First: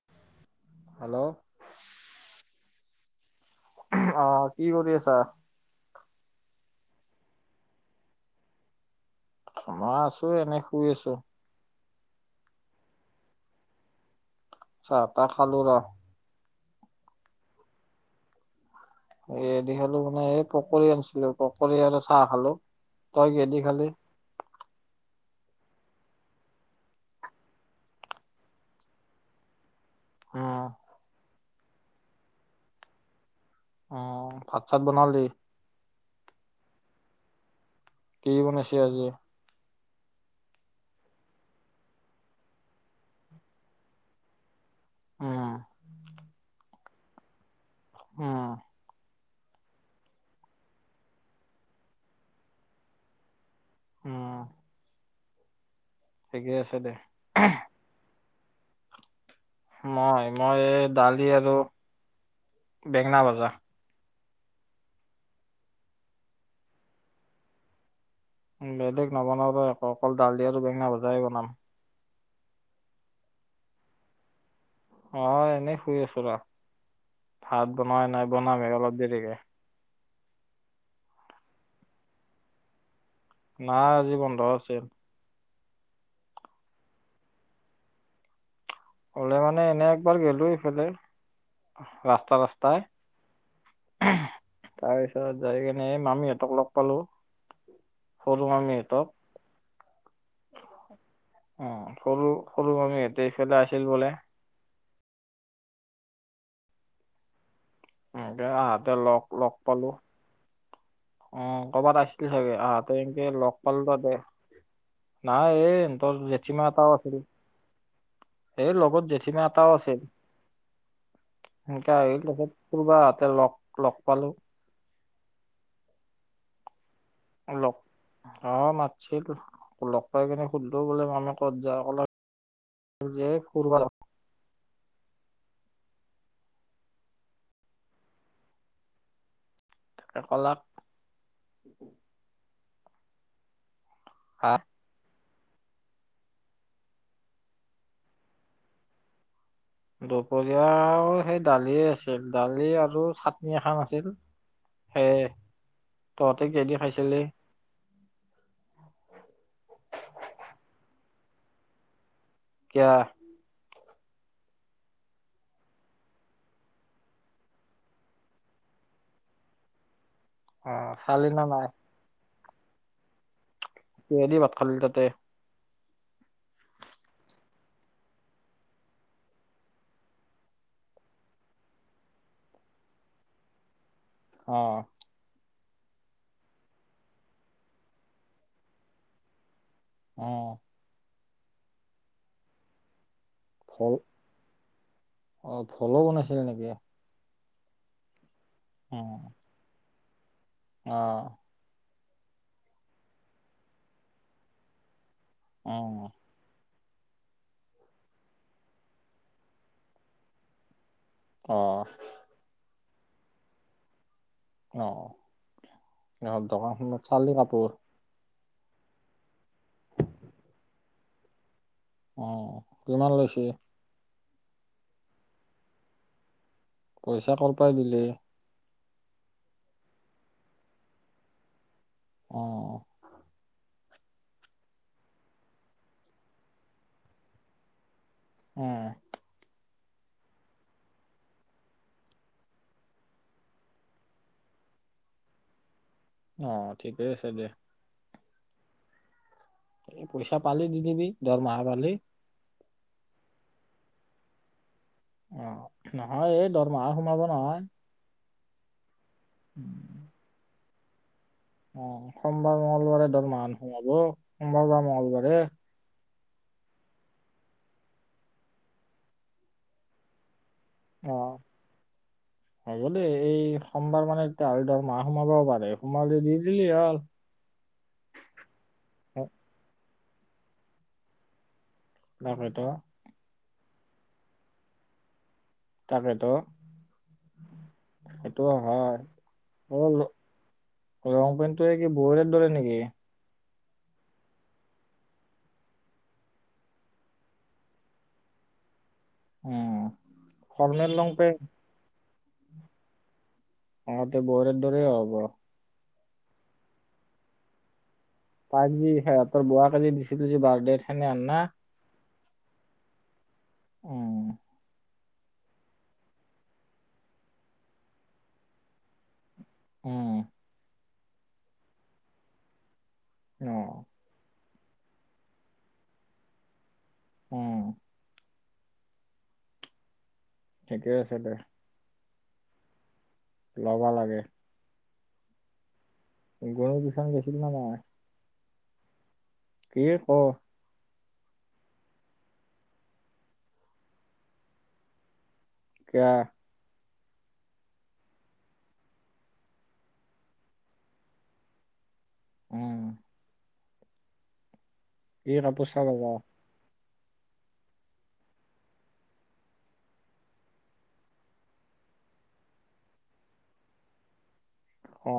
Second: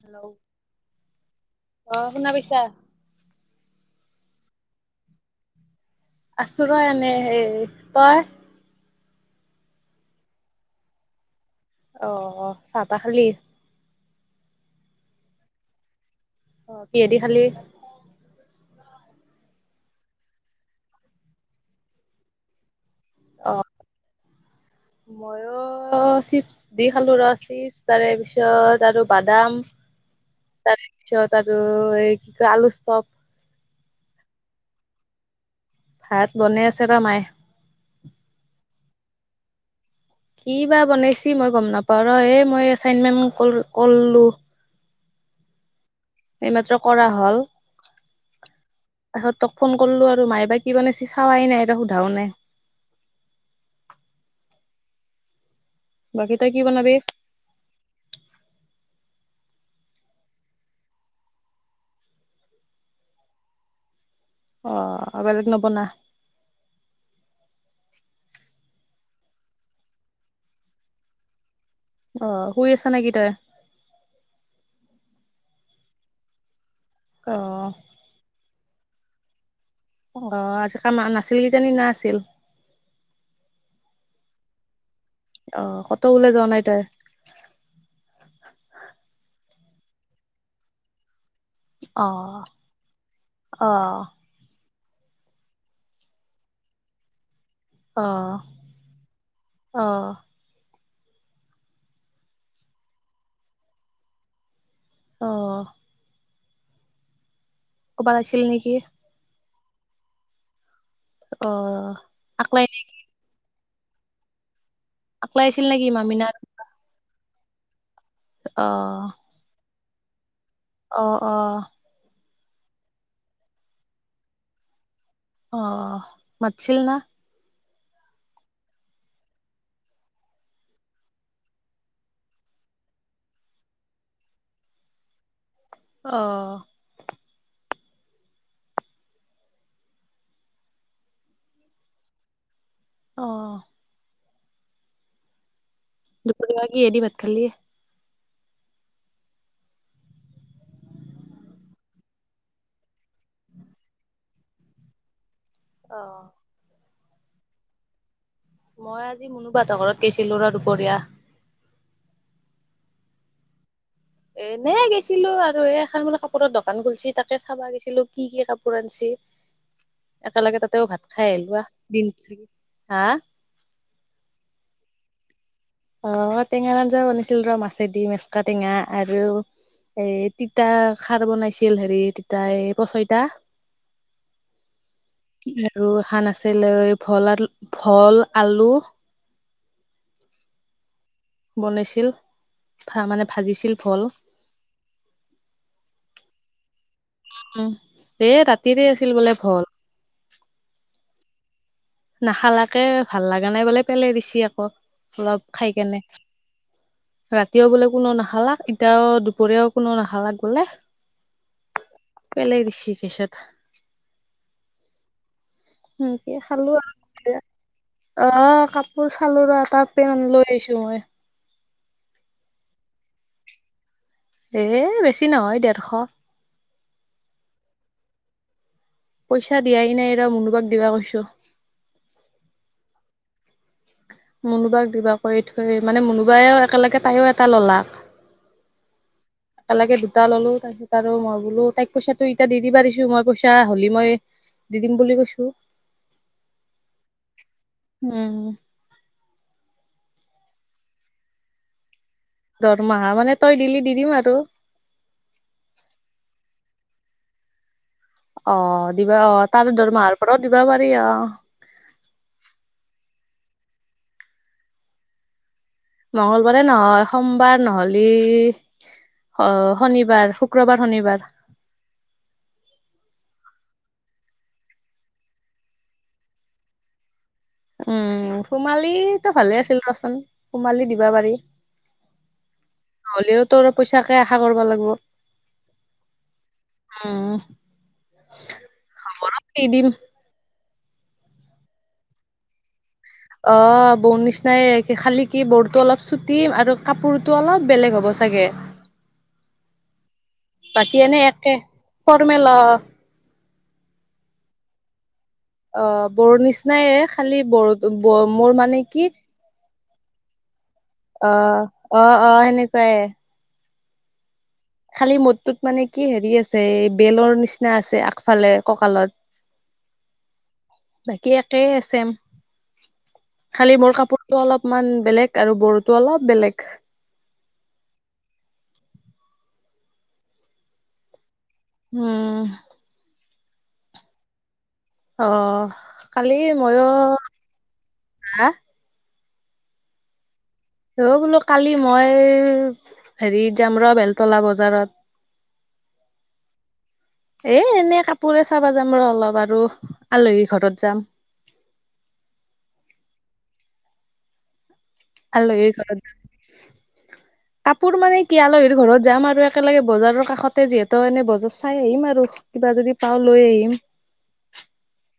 Hello hello অ' শুনা পাইছা? অ'কি কৰি আছা? আছোঁ ৰ এনে হে তই? মই আছো এনে শুই আছো। আ চাহ-টাহ খালি? চাহ তাহ খালো ৰ। অ' কিহে দি খালি? কিহেদি খালোঁ মানে এই পকৰী আনিছিলোঁ পকৰী আৰু চাহ খালোঁ। তই কিহেদি খালি? মইও চিপছ দি খালোঁ ৰ চিপছ তাৰে পিছত আৰু বাদাম উম তাৰপিছত আৰু এই আলু শ্বপ। অ ভাত চাত বনালি? ভাত বনাই আছে ৰ মায়ে। কি বনাইছে আজি? কি বা বনাইছি মই গম নাপাওঁ ৰ হ মই এচাইনমেন্ট কলো। উম। এইমাত্ৰ কৰা হ'ল। উম। তাহত তক ফোন কৰিলো আৰু মাই বাা কি মানে চাৱাই নাই এ সোধাও নে। উম। বাকী, তই ঠিকে কি আছে দে। বনাবি? মই মই এই দালি আৰু বেঙেনা ভজা। অ' আ বেলেগ নবনা। উ বেলেগ নবনাও আৌ অকল দালি আৰু বেঙেনা ভজাই বনাম। অ শুই আছা নেকি তই? অ এনেই শুই আছো ৰ অ ভাত বনোৱাই নাই বনামে অলপ দেৰিকে। আহ আজি কাম অহা নাছিলে যে জানি না আছিল। নাই আজি বন্ধ আছিল। অ' ক'তো ওলায় যোৱা নাই তাই হ'লে মানে এনে একবাৰ গলোঁ ইফালে। অ ৰাস্তা ৰাস্তাই। অ তাৰপিছত যাইকিনে এই মামীহঁতক লগ পালোঁ। অহ' অহ'। অ' সৰু সৰু মামীহঁতে ইফালে আছিল বোলে। অহ' আছিল একে নেকি আহাতে লগ লগ পালো। অ' কৰ'বাত আহিছিল চাগে আকলাই আহটে এনেকে লগ পালোঁ তাতে। আকলাই নাই আছিল এই নেকি সিহঁতৰ মামিনা জেঠি মা এটাও আছিল। অ এই লগত জেঠিমা এটাও আছে। অ অ সেনেকা এই লগত ক'ৰবাত তাৰলগ লগ পালোঁ। অ' মাতিছিল না? লগ [inaudible] অ' মাতিছিল লগ পাই কিনে সুধিলোঁ বোলে মামী ক'ত যাওঁ কলেক যে ফুৰিবা যাওঁ। আহ। এই কলাক। অ'। হা। দুপুৰীয়া কিহে দি ভাত খালি? দুপৰীয়া আৰু সেই দালিয়ে আছিল দালি আৰু চাটনি এখন আছিল। সেই, অ তহঁতে কিহেদি খাইছিলি? মই আজি মুনুবা হাতৰ ঘৰত গৈছিলো ৰ দুপৰীয়া। কিয়া? এনে গৈছিলোঁ আৰু এ এখন বোলে কাপোৰৰ দোকান খুলিছে তাকে চাবা গৈছিলোঁ কি কি কাপোৰ আনিছে। একেলগে তাতেও অ' ভাত চালি খাই না আহিলো আ, নাই দিন থাকি। হা। কিহে দি ভাত খালি তাতে। অহ' টেঙা আঞ্জা বনাইছিল ৰ মাছেদি মেচকা টেঙা আৰু। এ তিতা খাৰ বনাইছিল হেৰি তিতা এই পচইতা। অহ'। আৰু এখন আছিলে, ভলা ভল-আলু। অ'। বনাইছিল, ভা মানে। ভাজিছিল ভোল ভল অ ভোলো বনাইছিলে নেকি। উম এ ৰাতিৰে আছিল অ' বোলে ভল। অ। নাখালাকে ভাল লাগা নাই বোলে পেলে দিছি আকৌ অলপ খাই কেনে। অ' ৰাতিও বোলে কোনো নাখালা। এতিয়াও দুপৰীয়াও কোনো নাখালাক বোলে। অ' পেলাই দিছি। [unintelligible] অ সেনেকে ইহঁত দোকানখনত চালি কাপোৰ। অহ' কাপোৰ চালো ৰহ। তাৰ পেণ্টত লৈ আহিছো মই। অ কিমান লৈছে। এ, বেছি নহয় ডেৰশ। পইচা কৰ পৰা দিলি। পইচা দিয়াই নাই ৰ, মুনুবাক দিবা কৈছো। অ। মুনুবাক দিবা কৰি থৈ মানে মুনুবাইও একেলগে তাইও এটা ল'লাক। উম'। একেলগে দুটা ললো তাৰপিছত আৰু মই বোলো তাইক পইচাটো ইটা দি দিবা দিছো। মই পইচা হ'লি মই। দি দিম বুলি কৈছো। অ ঠিকেই আছে দে। উম। এ পইচা পালি দি দিবি দৰমহা পালি। দৰমহা মানে তই দিলি দি দিম আৰু। অ' নহয় এই দৰমহা সোমাব নহয়। অ দিবা অ তাৰ দৰমহাৰ পৰাও দিবা পাৰি অ। অহ' সোমবাৰ মঙ্গলবাৰে দৰমহা সোমাব। সোমবাৰ বা মঙ্গলবাৰে। মংগলবাৰে নহয় সোমবাৰ নহলি অ শনিবাৰ। শুক্ৰবাৰ শনিবাৰ অহ' হ'ব দেই, এই সোমবাৰ মানে। [unintelligible] তোৰ মাহ সোমাব পাৰে সোমালি দি দিলি হ'ল। উম সোমালী ভালে আছিল কচোন সোমালি দিবা পাৰি। তাকেটো। নহ'লেও তোৰ পইচাকে আশা কৰিব লাগিব। তাকেটো। উম, সেইটো হয়। কি দিম [unintelligible] লং পেণ্টটো কি বৌৰেৰ দৰে নেকি। অ বৌ নিচিনাই খালি কি বৌৰটো অলপ চুটি আৰু কাপোৰতো অলপ বেলেগ হ'ব চাগে। কে। অ ফৰ্মেল এনে লংপেন। একে ফৰ্মেল অ। অহ' তে বৈয়েৰেৰ দৰে হ'ব। অ বড়ো নিচিনায়ে খালি বৰ। পাই যি সেহতৰ বোৱাকেজি দিছিলো যে বাৰ্থডে চেনে আননা অ', অ অ সেনেকুৱাই।। উম খালী মোৰটোত মানে কি হেৰি আছে এই বেলৰ নিচিনা আছে আগফালে ককালত উম বাকী একেই চেম অ খালি মোৰ কাপোৰটো অলপ অকমান বেলেগ আৰু বড়োতো অলপ বেলেগ উম ঠিকেই আছে দে উম লবা লাগে। অ কালি গুণু মইও টিউচন গৈছিল নে নাই হা। কি ক। অ বোলো কালি মই হেৰিত যাম ৰ বেলতলা বজাৰত। কিয়। এ এনে কাপোৰে চাবা যাম ৰ অলপ আৰু আলহী ঘৰত যাম [inaudible] উম। এই কাপো আলহীৰ চাব ঘৰত যাও [unintelligible] কাপোৰ মানে কি আলহীৰ ঘৰত যাম আৰু একেলগে বজাৰৰ কাষতে যিহেতু এনে বজাৰ চাই আহিম আৰু কিবা যদি পাও লৈ আহিম অ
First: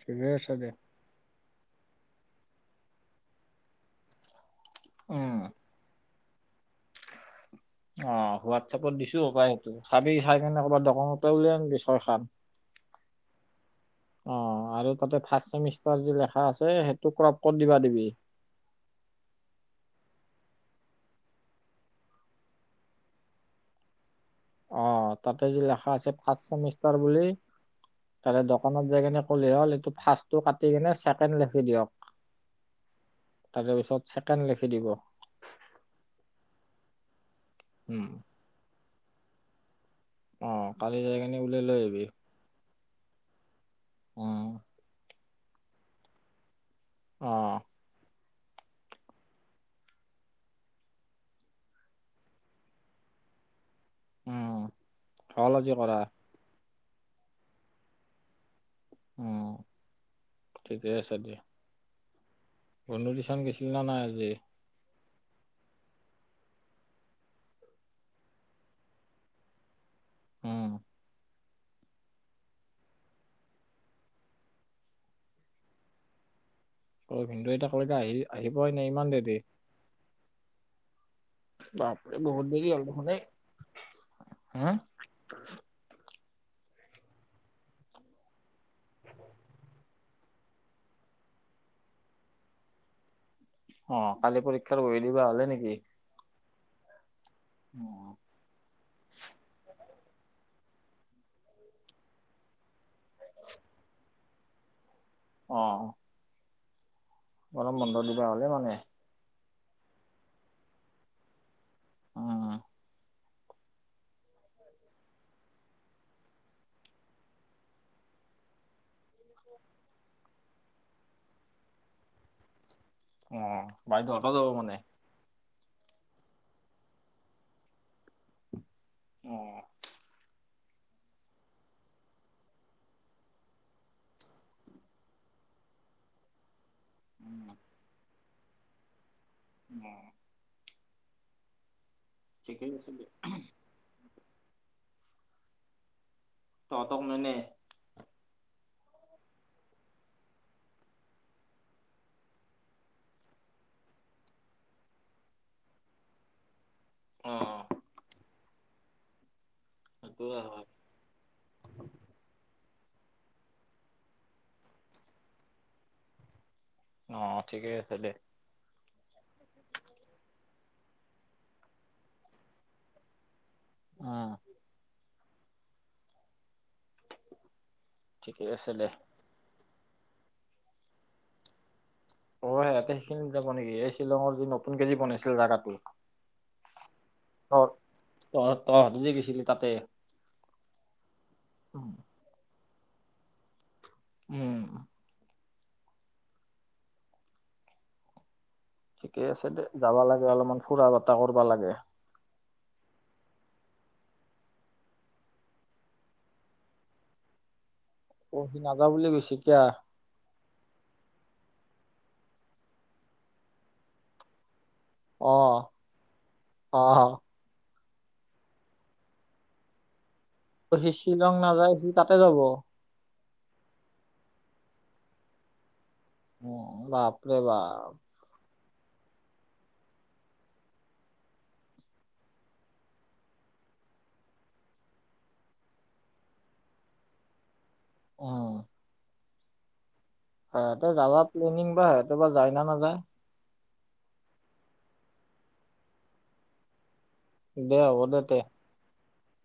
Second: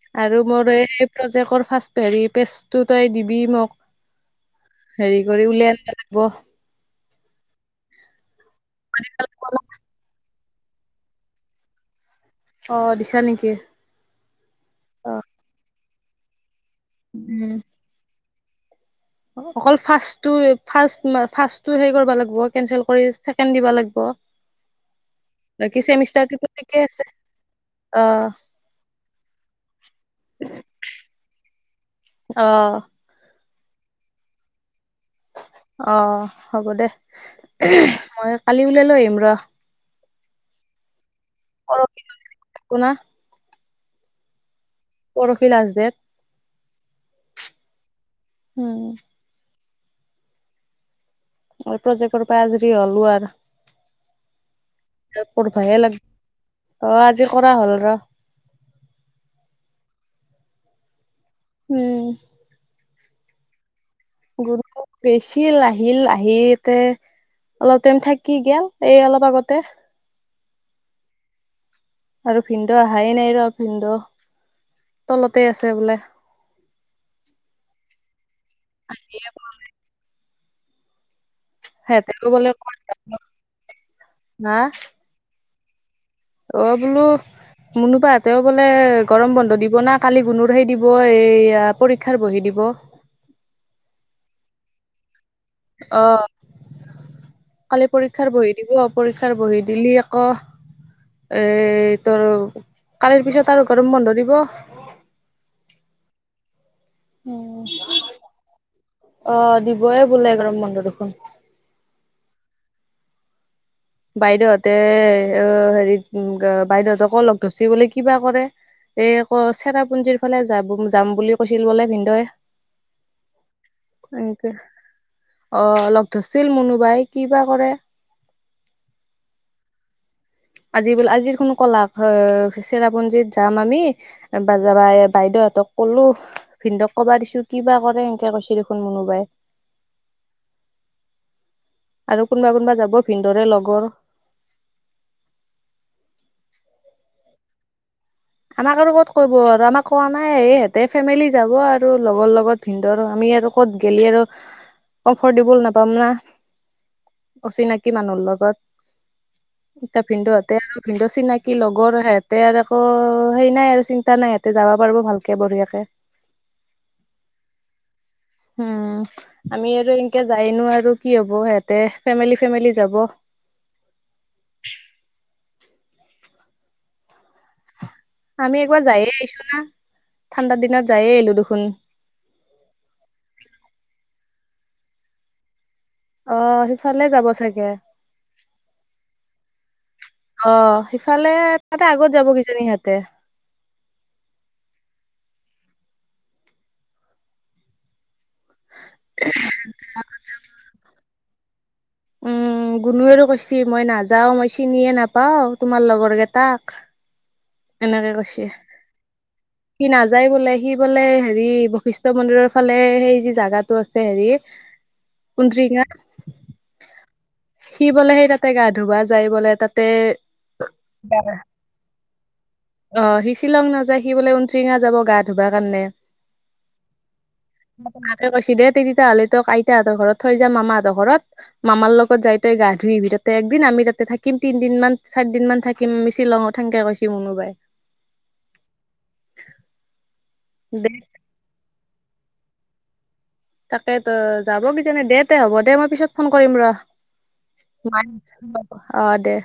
ঠিকে আৰু আছে দে মোৰ এই প্ৰজেক্টৰ ফাৰ্ষ্ট হেৰি পেজটো তই দিবি মোক হেৰি উম কৰি উলিয়াই আনিব লাগিব। অ হোৱাটছএপত দিছো সেইটো চাবি চাই কেনে ক'ৰবাত দোকানৰ পৰা লৈ আনবি ছয় খান অ দিছা নিকি অ আৰু তাতে ফাৰ্ষ্ট চেমিষ্টাৰ যি লেখা আছে সেইটো ক্ৰপ উম কৰি দিবা দিবি অকল ফাছটো ফাছটো সেই কৰিব লাগিব কেনচেল কৰি ছেকেণ্ড দিব লাগিব। [unintelligible] অ তাতে যি বাকী লেখা আছে ফাৰ্ষ্ট চেমিষ্টাৰটোতো ঠিকে চেমিষ্টাৰ আছে বুলি অ ত দোকানত যাই কিনে ক'লে হ'ল এইটো ফাৰ্ষ্ট টো কাটি কেনে ছেকেণ্ড লিখি দিয়ক অ তাৰ পিছত ছেকেণ্ড লিখি দিব অ হ'ব দে উম মই কালি ওলাই লৈ আহিম ৰ আহ কালি যাই কিনি ওলাই লৈ আহিবি। পোনা। অ পৰখি লাষ্ট দেট। আহ। উম। প্ৰজেক্টৰ পৰা আজৰি হ'লো আৰু উম হ'ল আজি কৰা [unintelligible] আজি কৰা হ'ল ৰ। উম ঠিকেই আছে দিয়া। উম। বন্ধু টিউচন গৈছিল ন নাই আজি। গাইছিল আহিল আহি এতে। অলপ টাইম থাকি গেল এই অলপ আগতে। উম আৰু ভিন্দ অহাই নাই ৰ ভিনন্দ তলতে আছে বোলে। অ ভিন্দে এতিয়া কবাপা আহি আহি পোৱাই নাই ইমান দেৰি বাপৰে বহুত দেৰি হ'ল দেখোন এই হা [unintelligible] অ বোলো মুনোপাহঁতেও বোলে গৰম বন্ধ দিব না কালি গুণুৰেই দিব এই পৰীক্ষাৰ বহি দিব [unintelligible] অ কালি পৰীক্ষাৰ বহী দিবা হলে নিকি কালি পৰীক্ষাৰ বহি দিব পৰীক্ষাৰ বহি দিলি আক অ', এই তৰ কালিৰ পিছত আৰু গৰম বন্ধ দিব। অ'। গৰম বন্ধ দিবা হ'লে মানে? দিবই বোলে গৰম বন্ধ দেখোন। অ বাইদেউহঁতে অ হেৰি বাইদেউহতকো লগ ধৰচি বুলি কিবা কৰে এই ক চেৰাপুঞ্জিৰ ফালে যাব যাম বুলি কৈছিল বোলে ভিনদই অ', বাইদেও হতো যাব মানে? অ লগ ধৰছিল মুনু বাই কি বা কৰে অ আজি বোলে আজিৰ দোখোন কলাক চেৰাপুঞ্জীত যাম আমি বা যাবা বাইদেউ হতক কলো ভিনদাক কবা দিছো উম কিবা কৰে এনকে কৈছি দেখোন মোনোবাই [unintelligible] আৰু কোনবা ঠিকেই কোনবা আছে যাব দে ভিনদৰে লগৰ। ত হতক নিনিয়ে আমাক আৰু ক'ত কব আৰু আমাক কোৱা নাই ই হেতে ফেমিলি যাব আৰু লগৰ লগত ভিনদৰ আৰু আমি সিহত লগত গলি আৰ কম্ফটেবুল নাপাম না অ অচিনাকি মানুহ লগত। এ সেইটো ভিনদুহতে হয় আৰু ভিনদু চিনাকি লগৰ সেহঁতে আৰু আকৌ সেই নাই আৰু চিন্তা নাই ইহতে যাব পাৰব ভালকে বঢ়িয়াকে অ ঠিকেই আছে দে উম। আমি আৰু এনেকে যায়নো আৰু কি হব হেতে ফেমিলি ফেমিলি যাব উম ঠিকে আমি আছে একবাৰ দে যায়ে আহিছো না ঠাণ্ডা দিনত যায়ে আহিলো দেখোন অ হে হতে সেইখিনি যাব নিকি এই শ্বিলঙৰ যি নতুনকে যি বনছি যে জাগাটো অ', সিফালে যাব অ চাগে। তহঁত তহঁত যি গিছিলি তাতে অ', সিফালে তাতে উম, আগত যাব কি জানি সিহতে। উম ঠিকে আছে দে যাবা লাগে অলপমান ফুৰা বতাহ কৰবা লাগে উম, গুনুয় আৰু কৈছি মই নাযাও মই চিনিয়ে নাপাও তোমাৰ লগৰ গেতাক। এনেকে অ কৈছি সি নাযাওঁ বুলি কৈছে কিয়া সি নাযায় বোলে সি বোলে হেৰি বশিষ্ঠ মন্দিৰৰ ফালে সেই যি জাগাটো আছে হেৰি অ', ঊনটিঙা অ'। সি বোলে সেই তাতে গা ধুবা যাই বলে তাতে অ সি গা শ্বিলং নাযায় সি তাতে যাব অ', সি শ্বিলং নাযায় সি বোলে [unintelligible] যাব গা ধুবা কাৰণে। উম বাপৰে মাকে বাপ কৈছি দে তেতিয়াহ'লে তোক আইতাহঁতৰ ঘৰত থৈ যাম মামাহঁতৰ ঘৰত মামাৰ লগত কত যাই তই গা ধুই আহিবি তাতে একদিন আমি তাতে থাকিম তিনদিন মান চাৰদিন মান থাকিম আমি শ্বিলঙত সেনকে কৈছিল মনোবাই অ'। সিহঁতে দে যাবা প্লেনিং বা সিহঁতে বা যায় না নাযায় তাকে তো যাব কিজানি দে তে হ'ব দে মই পিছত ফোন কৰিম ৰ দে হ'ব মান দে তে [unintelligible] অহ দে